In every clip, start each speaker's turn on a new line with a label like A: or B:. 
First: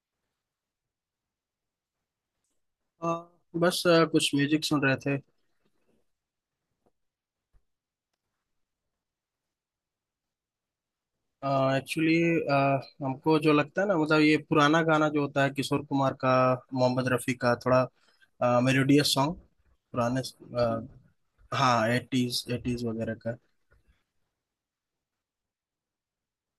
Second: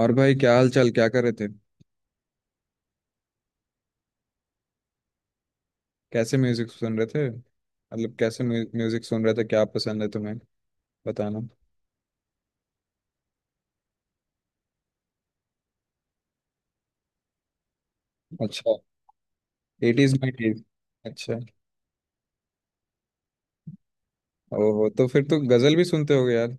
A: और भाई, क्या हाल चाल? क्या कर रहे थे?
B: अ, बस कुछ म्यूजिक सुन रहे थे।
A: कैसे म्यूजिक सुन रहे थे? मतलब कैसे म्यूजिक सुन रहे थे? क्या पसंद है तुम्हें, बताना।
B: एक्चुअली हमको जो लगता है ना, मतलब ये पुराना गाना जो होता है किशोर कुमार का, मोहम्मद रफ़ी का, थोड़ा
A: अच्छा।
B: Melodious song.
A: एटीज
B: पुराने।
A: नाइनटीज।
B: अ,
A: अच्छा।
B: हाँ, एटीज, एटीज वगैरह का।
A: ओहो, तो फिर तो गजल भी सुनते होगे यार।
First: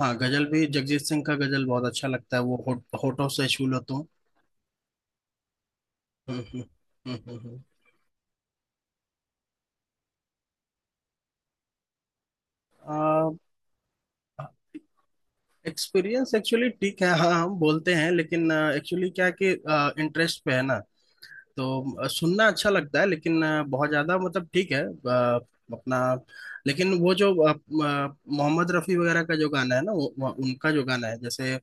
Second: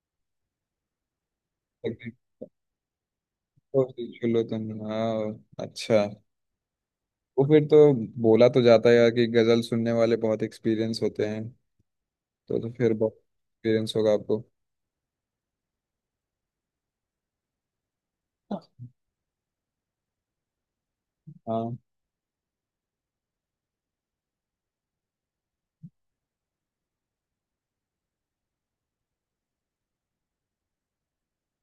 B: हाँ, गजल भी। जगजीत सिंह का गजल बहुत अच्छा लगता है, वो होठों से छू लो
A: तो
B: तुम।
A: चलो तुम। हाँ। अच्छा।
B: हम्म, हम्म, हम्म,
A: तो
B: हम्म,
A: फिर तो बोला तो जाता है यार कि गजल सुनने वाले बहुत एक्सपीरियंस होते हैं। तो फिर बहुत
B: हम्म।
A: एक्सपीरियंस होगा आपको।
B: अ, एक्सपीरियंस एक्चुअली ठीक है, हाँ, हम बोलते हैं, लेकिन
A: हाँ,
B: एक्चुअली क्या है कि इंटरेस्ट पे है ना। तो सुनना अच्छा लगता है, लेकिन बहुत ज्यादा मतलब ठीक है, अपना। लेकिन वो जो मोहम्मद रफी वगैरह का जो गाना है ना, उनका जो गाना है, जैसे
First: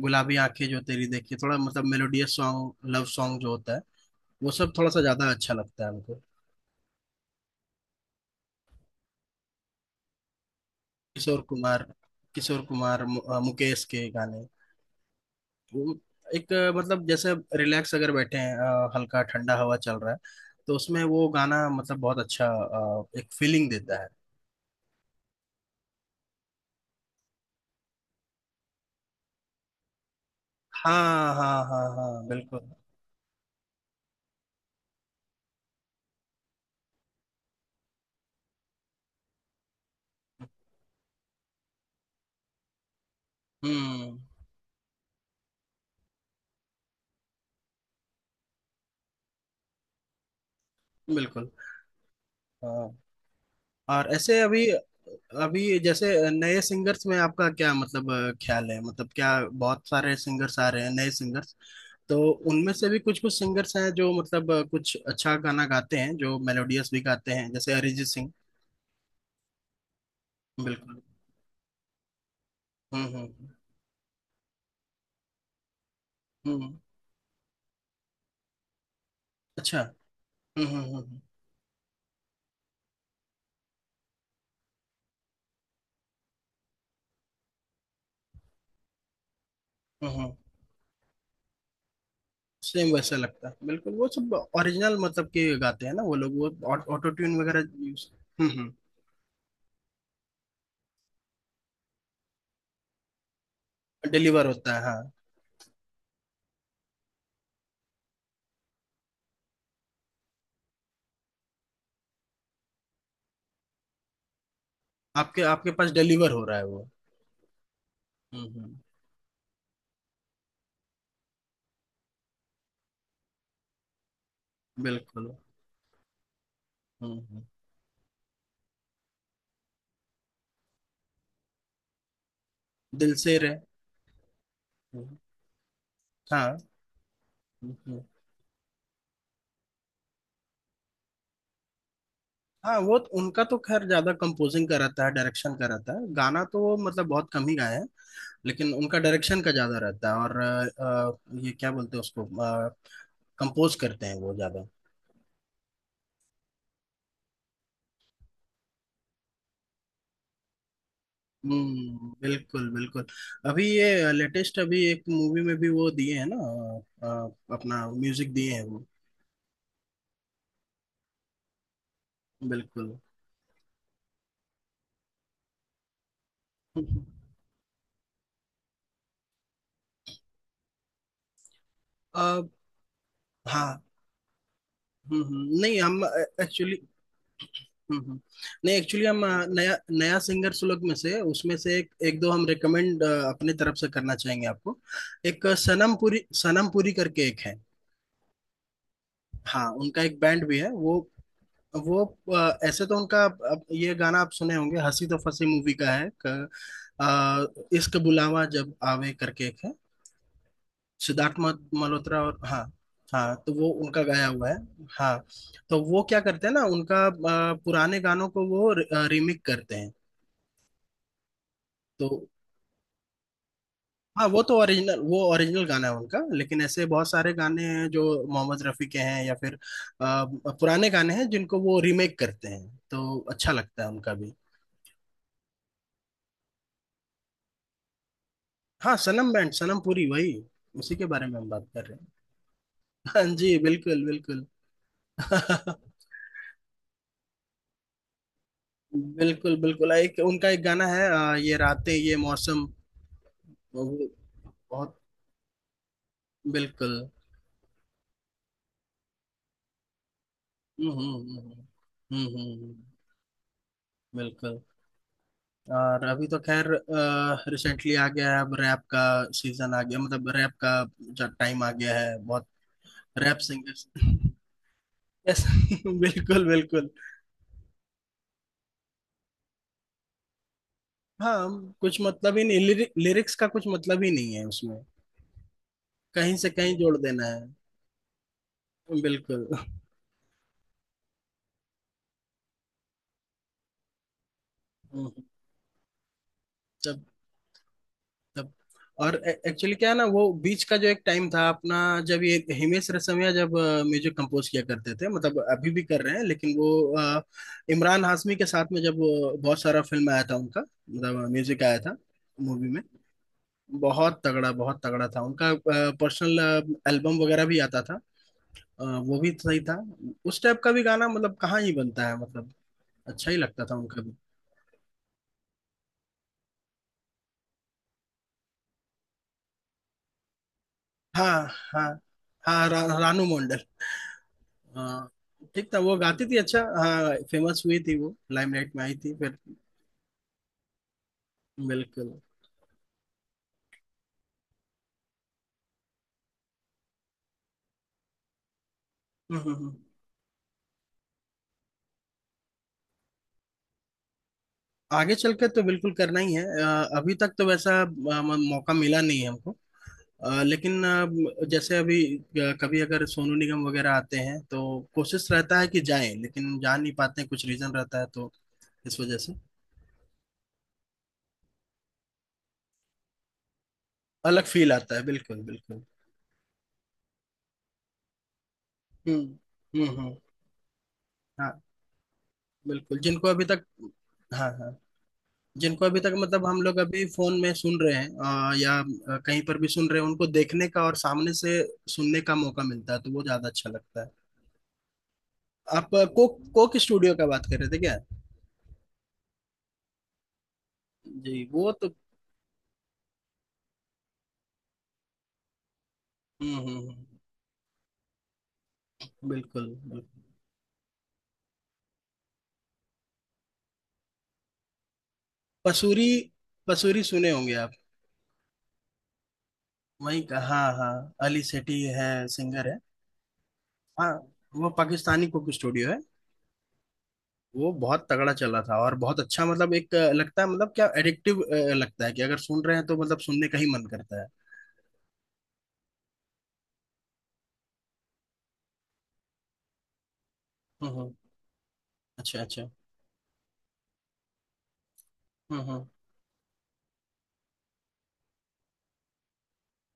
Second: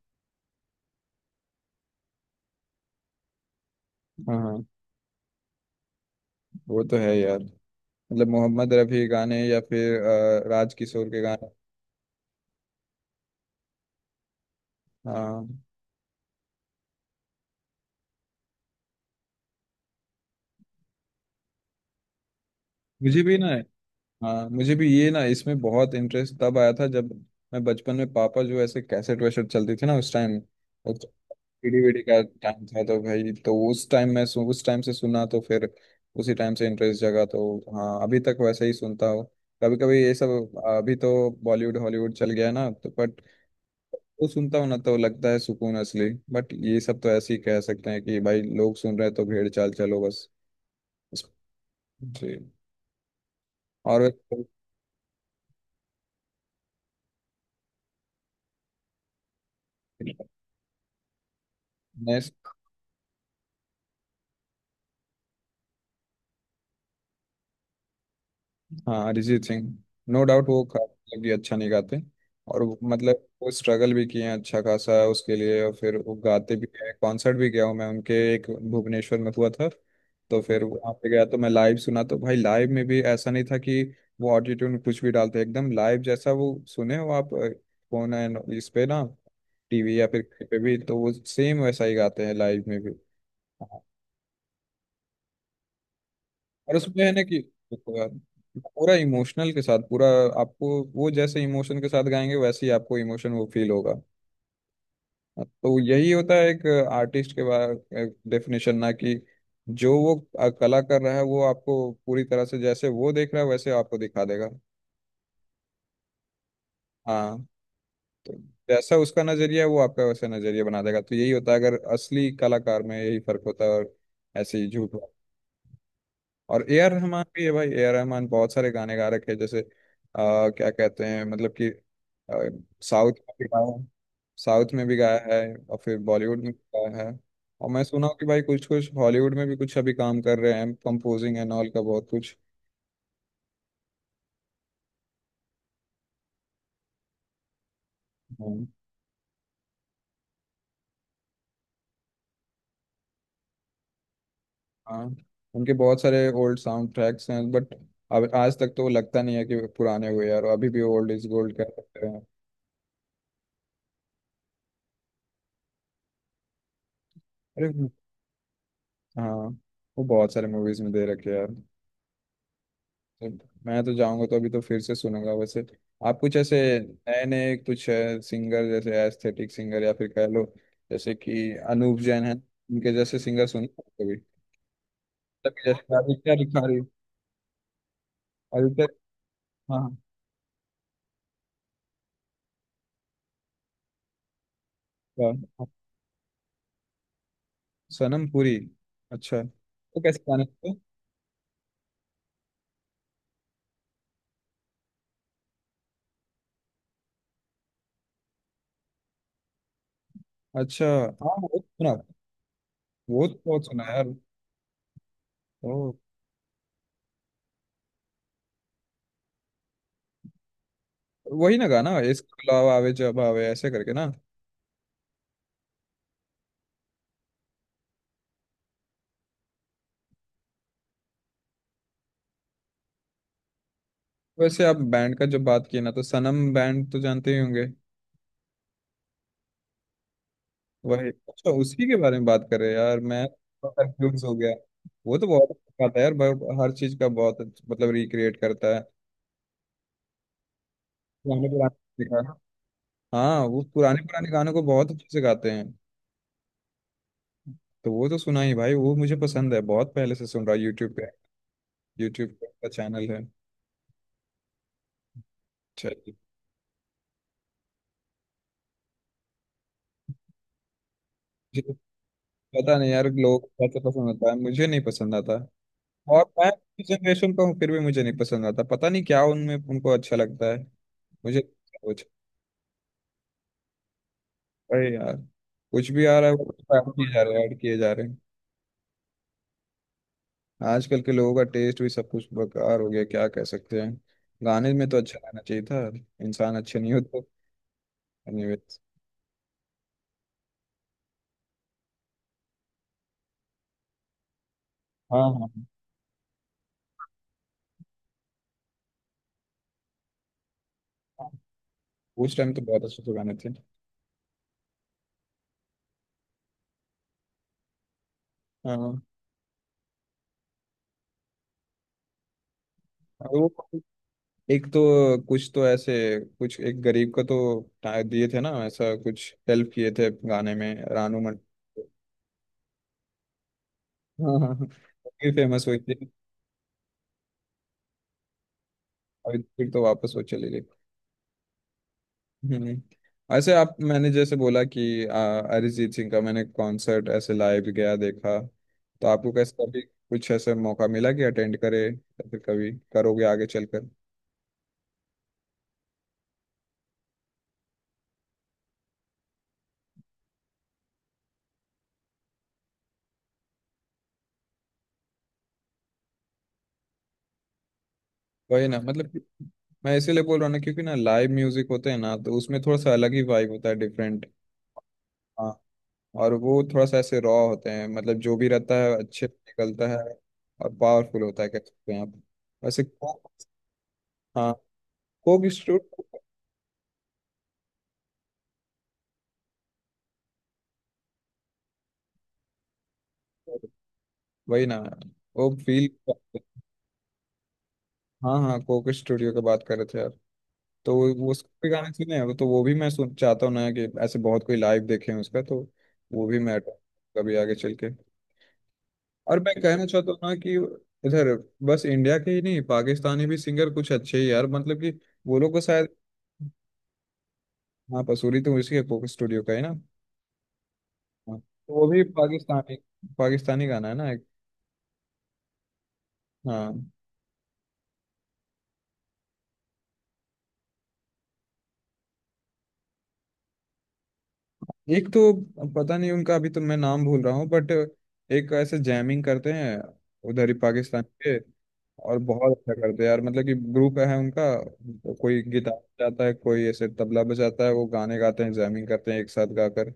B: गुलाबी आंखें जो तेरी देखी, थोड़ा मतलब मेलोडियस सॉन्ग, लव सॉन्ग जो होता है
A: हाँ,
B: वो
A: हाँ।
B: सब थोड़ा सा ज्यादा अच्छा लगता है हमको।
A: वो तो है यार। मतलब मोहम्मद रफ़ी गाने, या फिर राज किशोर के
B: किशोर
A: गाने।
B: कुमार, किशोर कुमार, मुकेश के गाने।
A: हाँ,
B: वो एक, मतलब जैसे रिलैक्स अगर बैठे हैं, हल्का ठंडा हवा चल रहा है, तो उसमें वो गाना मतलब बहुत अच्छा,
A: मुझे
B: एक
A: भी ना।
B: फीलिंग देता है।
A: हाँ, मुझे भी ये ना, इसमें बहुत इंटरेस्ट तब आया था जब मैं बचपन में, पापा जो ऐसे कैसेट वैसेट चलती थी ना उस टाइम।
B: हाँ, हाँ,
A: सीडी
B: हाँ,
A: वीडी का
B: हाँ,
A: टाइम
B: बिल्कुल।
A: था तो भाई, तो उस टाइम मैं उस टाइम से सुना, तो फिर उसी टाइम से इंटरेस्ट जगा तो। हाँ, अभी तक वैसे ही सुनता हूँ। कभी कभी ये सब, अभी तो बॉलीवुड हॉलीवुड चल गया है ना, तो बट
B: हम्म,
A: वो सुनता हूँ ना तो लगता है सुकून असली। बट ये सब तो ऐसे ही कह सकते हैं कि भाई लोग सुन रहे हैं तो भेड़ चाल, चलो बस।
B: बिल्कुल।
A: जी।
B: हाँ।
A: और
B: और ऐसे अभी, अभी जैसे नए सिंगर्स में आपका क्या, मतलब ख्याल है, मतलब क्या, बहुत सारे सिंगर्स आ रहे हैं, नए सिंगर्स।
A: नए।
B: तो उनमें से भी कुछ कुछ सिंगर्स हैं जो मतलब कुछ अच्छा गाना गाते हैं, जो मेलोडियस भी गाते हैं, जैसे अरिजीत सिंह।
A: हाँ, अरिजीत सिंह, नो डाउट वो काफी
B: बिल्कुल।
A: मतलब कि अच्छा नहीं गाते। और
B: हम्म,
A: मतलब
B: हम्म,
A: वो स्ट्रगल भी किए हैं अच्छा खासा उसके लिए, और फिर वो गाते भी
B: हम्म।
A: हैं। कॉन्सर्ट भी गया हूँ मैं उनके, एक भुवनेश्वर में हुआ था।
B: अच्छा। हम्म,
A: तो फिर वहाँ
B: हम्म,
A: पे
B: हम्म,
A: गया तो मैं लाइव सुना, तो भाई, लाइव में भी ऐसा नहीं था कि वो ऑटोट्यून कुछ भी डालते। एकदम लाइव जैसा वो सुने हो आप। फोन एंड इस पे ना, टीवी या फिर
B: हम्म।
A: कहीं पे भी, तो वो सेम वैसा ही गाते हैं लाइव में भी।
B: सेम वैसा लगता है बिल्कुल, वो सब ओरिजिनल मतलब के गाते हैं ना वो लोग, वो
A: और उसमें है
B: ऑटो
A: ना कि,
B: ट्यून वगैरह
A: देखो यार,
B: यूज। हम्म,
A: पूरा इमोशनल के साथ। पूरा आपको वो जैसे इमोशन के साथ गाएंगे, वैसे ही आपको इमोशन वो फील होगा।
B: डिलीवर होता है, हाँ।
A: तो यही होता है एक आर्टिस्ट के बारे डेफिनेशन, ना कि जो वो कला कर रहा है, वो आपको पूरी तरह से जैसे वो देख रहा है वैसे आपको दिखा देगा।
B: आपके आपके पास डिलीवर हो रहा है वो।
A: हाँ, तो
B: हम्म,
A: जैसा उसका नजरिया है वो आपका वैसा नजरिया बना देगा, तो यही होता है। अगर असली कलाकार में यही फर्क होता है। और ऐसे ही झूठ।
B: बिल्कुल।
A: और ए आर
B: हम्म,
A: रहमान भी है भाई। ए आर रहमान बहुत सारे गाने गा रखे हैं, जैसे क्या कहते हैं, मतलब कि साउथ
B: दिल
A: में
B: से
A: भी
B: रहे।
A: गाया है। साउथ में भी
B: हम्म,
A: गाया है और फिर बॉलीवुड में भी
B: हाँ।
A: गाया है। और
B: हम्म,
A: मैं
B: हम्म।
A: सुना हूँ कि भाई कुछ कुछ हॉलीवुड में भी कुछ अभी काम कर रहे हैं, कंपोजिंग एंड ऑल का बहुत कुछ।
B: हाँ, उनका तो खैर ज्यादा कंपोजिंग का रहता है, डायरेक्शन का रहता है, गाना तो वो मतलब बहुत कम ही गाए हैं।
A: हम्म।
B: लेकिन उनका डायरेक्शन का ज्यादा रहता है, और ये क्या बोलते हैं उसको, कंपोज करते हैं वो ज्यादा।
A: हाँ, उनके बहुत सारे ओल्ड साउंड ट्रैक्स हैं, बट अब आज तक तो लगता नहीं है कि वो पुराने हुए यार। अभी भी ओल्ड इज गोल्ड कह सकते
B: हम्म,
A: हैं।
B: बिल्कुल, बिल्कुल। अभी ये लेटेस्ट, अभी एक मूवी में भी वो दिए हैं ना,
A: अरे,
B: अपना म्यूजिक दिए हैं वो।
A: हाँ, वो बहुत सारे मूवीज में दे रखे हैं यार।
B: बिल्कुल।
A: मैं तो जाऊंगा तो अभी तो फिर से सुनूंगा वैसे। आप कुछ ऐसे
B: हम्म, हम्म।
A: नए नए कुछ सिंगर, जैसे एस्थेटिक सिंगर या फिर कह लो, जैसे कि अनूप जैन है,
B: अ,
A: उनके जैसे सिंगर सुने हैं
B: हाँ।
A: कभी?
B: हम्म,
A: तब
B: नहीं
A: जैसे
B: हम
A: आदित्य
B: एक्चुअली,
A: रिखारी।
B: हम्म, नहीं
A: आदित्य।
B: एक्चुअली हम नया
A: हाँ,
B: नया सिंगर सुलग में से, उसमें से एक एक दो हम रेकमेंड अपने तरफ से करना चाहेंगे आपको।
A: हाँ,
B: एक
A: हाँ।
B: सनम पुरी, सनम पुरी करके एक है।
A: सनम पुरी। अच्छा,
B: हाँ,
A: वो
B: उनका एक
A: कैसे गाने
B: बैंड भी है
A: थे?
B: वो ऐसे तो उनका, अब ये गाना आप सुने होंगे, हंसी तो फंसी मूवी का है, इश्क बुलावा जब आवे करके एक है।
A: अच्छा। हाँ,
B: सिद्धार्थ
A: वो तो सुना।
B: मल्होत्रा, और हाँ,
A: वो
B: हाँ।
A: तो
B: तो
A: बहुत
B: वो
A: सुना
B: उनका
A: यार।
B: गाया हुआ है। हाँ,
A: ओ।
B: तो वो क्या करते हैं ना, उनका पुराने गानों को वो रिमिक करते हैं,
A: वही ना गाना
B: तो
A: इश्क बुलावा आवे जब आवे ऐसे करके ना।
B: हाँ। वो ओरिजिनल गाना है उनका, लेकिन ऐसे बहुत सारे गाने हैं जो मोहम्मद रफ़ी के हैं, या फिर पुराने गाने हैं जिनको वो रीमेक करते हैं, तो अच्छा लगता है उनका भी।
A: वैसे आप बैंड का जब बात किए ना, तो सनम बैंड तो जानते ही होंगे।
B: हाँ, सनम बैंड, सनम पुरी वही, उसी के
A: वही,
B: बारे में हम
A: अच्छा।
B: बात कर
A: उसी के
B: रहे हैं।
A: बारे में बात कर रहे हैं यार,
B: हाँ
A: मैं
B: जी, बिल्कुल,
A: कंफ्यूज हो
B: बिल्कुल।
A: गया। वो तो बहुत अच्छा था यार, हर चीज का बहुत मतलब रिक्रिएट करता है।
B: बिल्कुल, बिल्कुल, एक उनका एक गाना है,
A: पुराने
B: ये रातें
A: पुराने
B: ये
A: गाने-
B: मौसम।
A: हाँ, वो
B: वो
A: पुराने
B: भी
A: पुराने गानों को बहुत
B: बहुत।
A: अच्छे से गाते हैं।
B: बिल्कुल।
A: तो वो तो सुना ही भाई, वो मुझे पसंद है बहुत, पहले से सुन रहा है
B: हम्म,
A: यूट्यूब पे।
B: हम्म, हम्म,
A: यूट्यूब
B: हम्म,
A: पे
B: हम्म,
A: का
B: हम्म,
A: चैनल है।
B: बिल्कुल। और
A: चलिए।
B: अभी तो खैर रिसेंटली आ गया है अब, रैप का सीजन आ गया, मतलब रैप का जो टाइम आ
A: मुझे
B: गया है, बहुत
A: पता नहीं यार
B: रैप
A: लोग कैसे
B: सिंगर्स।
A: पसंद आता है, मुझे नहीं पसंद आता।
B: यस।
A: और
B: बिल्कुल,
A: मैं
B: बिल्कुल।
A: जनरेशन का हूँ फिर भी मुझे नहीं पसंद आता, पता नहीं क्या उनमें उनको अच्छा लगता है। मुझे,
B: हाँ, कुछ मतलब ही नहीं लिरिक्स का, कुछ मतलब ही नहीं है उसमें।
A: अरे यार, कुछ भी आ रहा है
B: कहीं
A: वो,
B: से कहीं
A: ऐड
B: जोड़
A: किए जा
B: देना
A: रहे हैं,
B: है।
A: ऐड किए जा रहे हैं।
B: बिल्कुल।
A: आजकल के लोगों का टेस्ट भी सब कुछ बेकार हो गया, क्या कह सकते हैं। गाने में तो
B: हम्म,
A: अच्छा रहना चाहिए था। इंसान अच्छे नहीं
B: सब,
A: होते।
B: तब।
A: एनीवेज।
B: और एक्चुअली क्या है ना, वो बीच का जो एक टाइम था अपना, जब ये हिमेश रेशमिया जब म्यूजिक कंपोज किया करते थे,
A: हाँ,
B: मतलब
A: हाँ,
B: अभी भी कर रहे हैं, लेकिन वो अ, इमरान हाशमी के साथ में जब वो बहुत सारा फिल्म आया था उनका, मतलब
A: हाँ।
B: म्यूजिक आया था
A: उस टाइम तो
B: मूवी में,
A: बहुत अच्छे से गाने थे।
B: बहुत तगड़ा, बहुत तगड़ा था उनका। पर्सनल एल्बम वगैरह भी आता था,
A: हाँ, हाँ।
B: वो भी सही था, उस टाइप का भी गाना मतलब कहाँ ही बनता है, मतलब अच्छा
A: और
B: ही लगता
A: वो
B: था उनका भी।
A: एक तो, कुछ तो ऐसे कुछ एक गरीब का तो दिए थे ना ऐसा, कुछ हेल्प किए थे गाने में, रानू मंडल।
B: हाँ, हाँ, हाँ, रानू मंडल,
A: हाँ, हाँ, हाँ।
B: हाँ।
A: फिर फेमस
B: ठीक
A: हुई
B: था, वो
A: थी।
B: गाती थी अच्छा, हाँ, फेमस हुई थी, वो लाइमलाइट में आई थी फिर।
A: और फिर तो वापस वो चली गई।
B: बिल्कुल।
A: हम्म। ऐसे आप, मैंने जैसे बोला कि अरिजीत सिंह का मैंने कॉन्सर्ट ऐसे लाइव गया देखा। तो आपको
B: हम्म, हम्म,
A: कैसे
B: हम्म।
A: कभी कुछ ऐसे मौका मिला कि अटेंड करे, या फिर कभी करोगे आगे चलकर?
B: आगे चल के तो बिल्कुल करना ही है, अभी तक तो वैसा मौका मिला नहीं है हमको। लेकिन जैसे अभी कभी अगर सोनू निगम वगैरह आते हैं तो कोशिश रहता है कि जाएं, लेकिन जा नहीं पाते हैं, कुछ रीजन रहता है, तो
A: वही ना,
B: इस
A: मतलब
B: वजह
A: कि
B: से।
A: मैं इसीलिए बोल रहा हूँ ना, क्योंकि ना, लाइव म्यूजिक होते हैं ना, तो उसमें थोड़ा सा अलग ही वाइब होता है, डिफरेंट।
B: अलग फील आता है, बिल्कुल,
A: हाँ।
B: बिल्कुल।
A: और वो थोड़ा सा ऐसे रॉ होते हैं, मतलब जो भी रहता है
B: हम्म,
A: अच्छे से निकलता
B: हम्म,
A: है।
B: हम्म,
A: और पावरफुल होता है, कह
B: हाँ,
A: सकते हैं आप। वैसे
B: बिल्कुल। जिनको
A: कोक।
B: अभी तक हाँ,
A: हाँ,
B: हाँ,
A: कोक
B: जिनको अभी तक
A: स्टूडियो।
B: मतलब हम लोग अभी फोन में सुन रहे हैं, या कहीं पर भी सुन रहे हैं, उनको देखने का और सामने से सुनने का मौका मिलता है, तो वो ज्यादा अच्छा लगता है।
A: वही ना, वो फील।
B: आप कोक कोक स्टूडियो का बात कर रहे थे क्या?
A: हाँ, हाँ, कोक स्टूडियो की बात कर रहे थे यार। तो वो
B: जी,
A: उसके
B: वो तो।
A: गाने सुने हैं, तो वो भी मैं सुन चाहता हूँ ना कि, ऐसे बहुत कोई लाइव देखे हैं उसका, तो वो भी
B: हम्म,
A: मैं
B: हम्म,
A: attend कभी आगे चल के। और मैं
B: बिल्कुल,
A: कहना चाहता हूँ
B: बिल्कुल।
A: ना कि इधर बस इंडिया के ही नहीं, पाकिस्तानी भी सिंगर कुछ अच्छे ही यार, मतलब कि वो लोग को शायद।
B: पसूरी, पसूरी सुने होंगे आप।
A: हाँ, पसूरी तो उसी के कोक स्टूडियो का है ना।
B: वहीं का, हाँ, हाँ,
A: हाँ,
B: अली
A: तो
B: सेठी
A: वो भी
B: है, सिंगर
A: पाकिस्तानी,
B: है।
A: पाकिस्तानी गाना है ना
B: हाँ,
A: एक।
B: वो पाकिस्तानी कुक स्टूडियो है।
A: हाँ।
B: वो बहुत तगड़ा चला था, और बहुत अच्छा मतलब एक लगता है मतलब, क्या एडिक्टिव लगता है कि अगर सुन रहे हैं तो मतलब सुनने का ही मन करता
A: एक तो पता नहीं उनका, अभी तो मैं नाम भूल रहा हूँ बट, एक ऐसे जैमिंग करते हैं उधर ही पाकिस्तान
B: है।
A: के। और
B: अच्छा,
A: बहुत
B: अच्छा।
A: अच्छा करते हैं यार, मतलब कि ग्रुप है उनका, तो कोई
B: हम्म,
A: गिटार
B: हम्म,
A: बजाता है कोई ऐसे तबला बजाता है, वो गाने गाते हैं, जैमिंग करते हैं एक साथ गाकर।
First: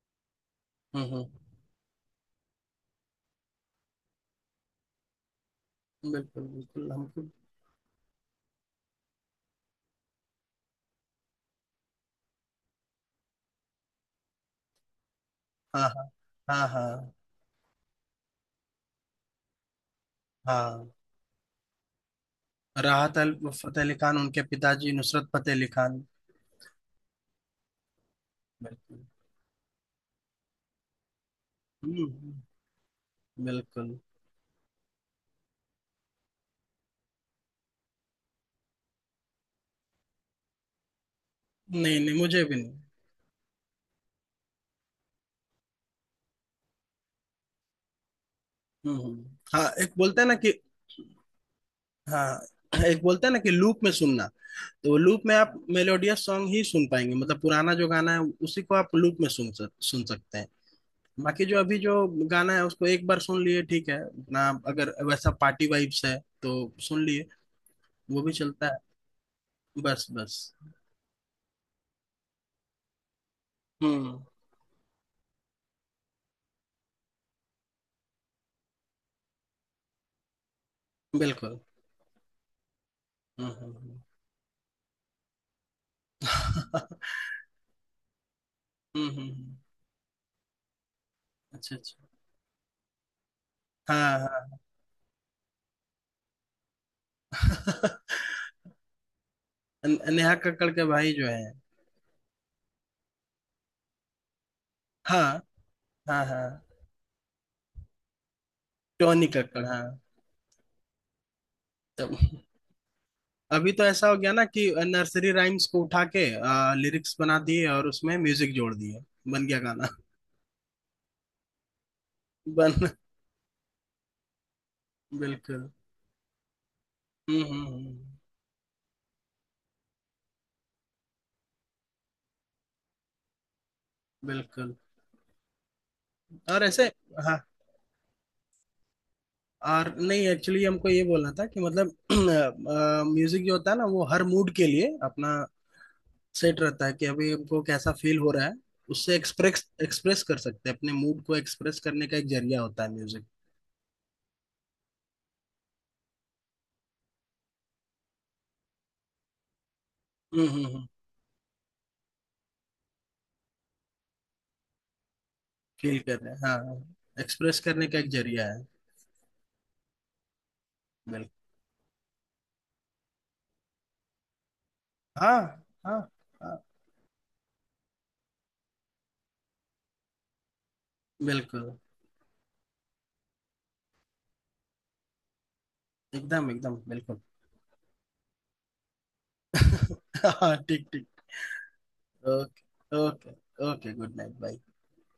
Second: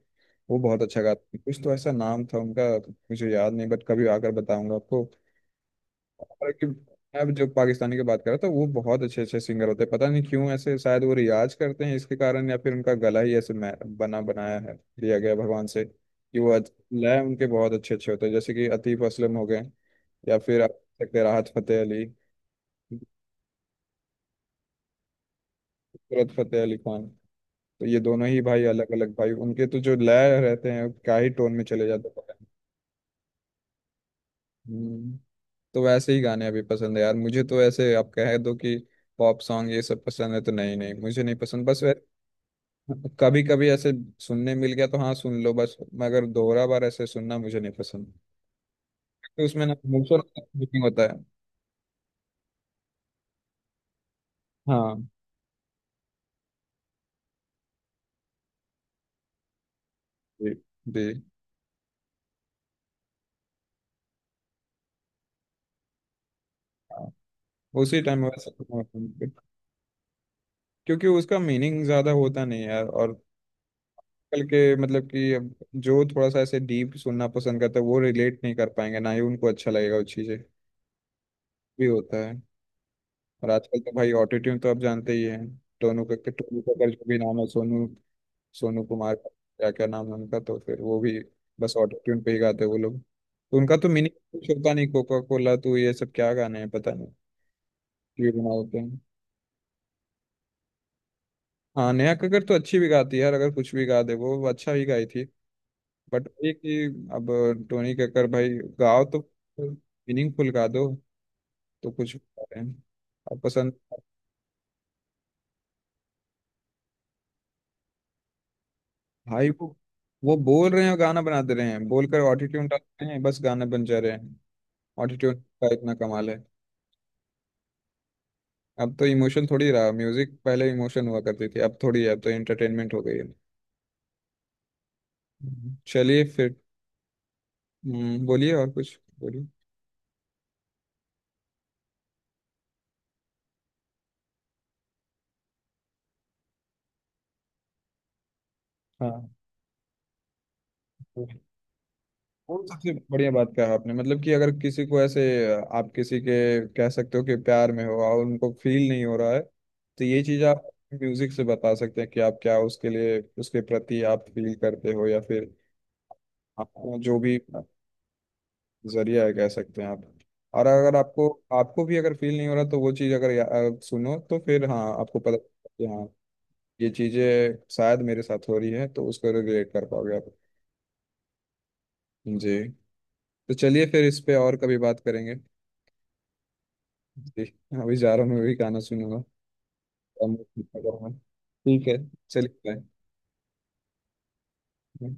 A: वो बहुत अच्छा
B: हम्म,
A: गाते हैं, कुछ तो ऐसा नाम था उनका, मुझे याद नहीं बट कभी आकर बताऊंगा आपको।
B: बिल्कुल,
A: और कि
B: बिल्कुल हमको।
A: अब जो पाकिस्तानी की बात कर रहा था, वो बहुत अच्छे अच्छे सिंगर होते हैं, पता नहीं क्यों ऐसे, शायद वो रियाज करते हैं इसके कारण, या फिर उनका गला ही ऐसे बना बनाया है, दिया गया भगवान
B: हाँ,
A: से
B: हाँ,
A: कि वो
B: हाँ, हाँ,
A: लय उनके बहुत अच्छे अच्छे होते हैं, जैसे कि अतीफ असलम हो गए। या फिर आप
B: हाँ,
A: देख सकते हैं राहत फतेह अली,
B: राहत अल फतेह अली खान, उनके पिताजी नुसरत फतेह अली खान।
A: सूरत फतेह अली खान। तो ये दोनों ही भाई अलग
B: बिल्कुल।
A: अलग भाई उनके, तो जो लय रहते हैं क्या ही टोन में चले
B: हम्म,
A: जाते हैं।
B: बिल्कुल।
A: हम्म। तो वैसे ही गाने अभी पसंद है यार मुझे, तो ऐसे आप कह दो कि पॉप सॉन्ग ये सब पसंद है, तो नहीं नहीं, मुझे नहीं पसंद बस वे।
B: नहीं, नहीं, मुझे भी नहीं।
A: कभी कभी ऐसे सुनने मिल गया तो हाँ सुन लो बस, मगर दोहरा बार ऐसे सुनना मुझे नहीं पसंद,
B: हम्म,
A: तो उसमें ना इमोशन होता है।
B: हाँ, एक बोलते हैं ना कि लूप में सुनना, तो
A: हाँ।
B: वो लूप में आप मेलोडियस सॉन्ग ही सुन पाएंगे, मतलब पुराना जो गाना है उसी को आप लूप में सुन सकते हैं।
A: जी, जी।
B: बाकी जो अभी जो गाना है उसको एक बार सुन लिए ठीक है ना, अगर वैसा पार्टी वाइब्स है, तो सुन
A: हाँ।
B: लिए,
A: उसी
B: वो
A: टाइम
B: भी
A: वैसे,
B: चलता है। बस, बस।
A: क्योंकि उसका मीनिंग ज्यादा होता नहीं है यार। और
B: हम्म,
A: आजकल के मतलब कि अब जो थोड़ा सा ऐसे डीप सुनना पसंद करता है, वो रिलेट नहीं कर पाएंगे, ना ही उनको अच्छा लगेगा वो चीज़ें
B: बिल्कुल।
A: भी होता है। और
B: हम्म, हम्म,
A: आजकल तो
B: हम्म।
A: भाई ऑटोट्यून तो आप जानते ही हैं। टोनू का, टोनू का जो भी नाम है, सोनू, सोनू
B: हम्म,
A: कुमार
B: हम्म,
A: का,
B: हम्म,
A: क्या क्या नाम है उनका, तो फिर वो भी बस
B: अच्छा, अच्छा,
A: ऑटोट्यून पे ही गाते हैं वो लोग, तो उनका तो मीनिंग
B: हाँ,
A: कुछ
B: हाँ।
A: होता नहीं, कोका कोला, तो ये सब क्या गाने हैं पता नहीं क्यों बना होते हैं।
B: नेहा कक्कड़ के भाई जो है।
A: हाँ, नेहा कक्कड़ तो अच्छी भी गाती है यार, अगर कुछ भी गा दे वो अच्छा ही गाई
B: हाँ,
A: थी।
B: हाँ,
A: बट
B: हाँ,
A: ये कि अब टोनी कक्कर भाई, गाओ तो
B: टोनी कक्कड़, हाँ।
A: मीनिंगफुल गा दो, तो
B: तो
A: कुछ गा रहे हैं अब पसंद।
B: अभी तो ऐसा हो गया ना कि नर्सरी राइम्स को उठा के लिरिक्स बना दिए, और उसमें म्यूजिक जोड़ दिए, बन
A: भाई
B: गया
A: वो
B: गाना।
A: वो बोल रहे हैं और गाना बना दे रहे हैं, बोलकर ऑटोट्यून
B: बन
A: डाल रहे हैं, बस गाना बन जा रहे हैं। ऑटोट्यून
B: बिल्कुल।
A: का इतना कमाल है।
B: हम्म, हम्म,
A: अब तो इमोशन थोड़ी रहा म्यूजिक, पहले इमोशन हुआ करती थी, अब थोड़ी है, अब तो एंटरटेनमेंट हो गई है।
B: बिल्कुल।
A: चलिए फिर।
B: और ऐसे, हाँ।
A: बोलिए और कुछ बोलिए।
B: और नहीं, एक्चुअली हमको ये बोलना था कि, मतलब म्यूजिक जो होता है ना, वो हर मूड के लिए अपना सेट रहता है, कि अभी हमको कैसा फील हो रहा है, उससे
A: हाँ,
B: एक्सप्रेस एक्सप्रेस कर सकते हैं। अपने मूड को एक्सप्रेस करने का एक
A: वो
B: जरिया होता
A: सबसे
B: है म्यूजिक।
A: बढ़िया बात कहा आपने, मतलब कि अगर किसी को ऐसे आप किसी के, कह सकते हो कि प्यार में हो और उनको फील नहीं हो रहा है, तो ये चीज
B: हम्म, हम्म,
A: आप
B: हम्म।
A: म्यूजिक से बता सकते हैं कि आप क्या उसके लिए, उसके प्रति आप फील करते हो, या फिर
B: फील कर रहे हैं,
A: आपको जो
B: हाँ।
A: भी,
B: एक्सप्रेस करने का एक जरिया है।
A: जरिया है कह सकते हैं आप। और अगर आपको
B: बिल्कुल।
A: आपको भी अगर फील नहीं हो रहा, तो वो चीज अगर सुनो, तो फिर हाँ आपको पता
B: हाँ,
A: चलता है कि
B: हाँ,
A: हाँ,
B: हाँ,
A: ये चीजें शायद मेरे साथ हो रही है, तो उसको रिलेट कर पाओगे आप।
B: बिल्कुल।
A: जी। तो चलिए फिर, इस पे और कभी बात करेंगे।
B: एकदम, एकदम, बिल्कुल।
A: जी। अभी जा रहा हूँ, मैं भी गाना सुनूंगा। अब
B: हाँ, ठीक, ठीक।
A: मैं, ठीक है, चलिए,
B: okay, okay. Okay, good night, bye.
A: Bye.